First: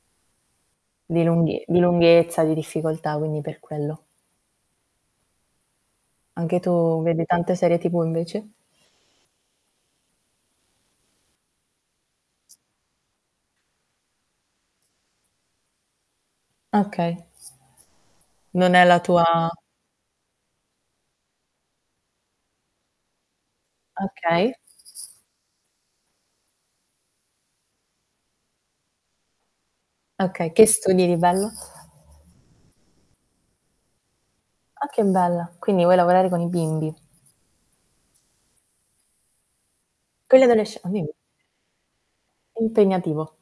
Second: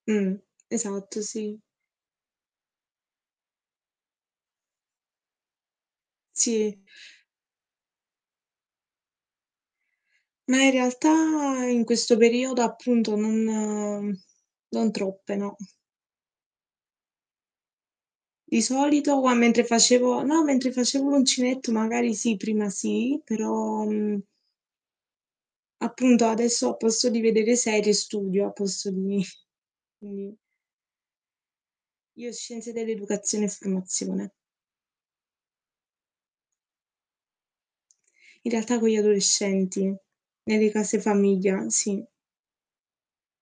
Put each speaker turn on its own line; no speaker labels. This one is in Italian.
Mh. Esatto
Di
sì.
lunghe di lunghezza, di difficoltà quindi per quello. Anche
Sì
tu vedi tante serie TV invece?
Ma in realtà in questo periodo, appunto, non non troppe no.
Okay.
Di
Non è la
solito qua
tua
mentre facevo no mentre facevo l'uncinetto, magari sì, prima sì, però, mhmm
Okay.
Appunto, adesso a posto di vedere serie, studio al posto di quindi
Okay, che studi di bello?
Io scienze dell'educazione e formazione.
Ah, che bello, quindi vuoi lavorare con i bimbi.
In realtà con gli adolescenti ne
Con gli
nelle
adolesc
case
dimmi.
famiglia, sì.
Impegnativo.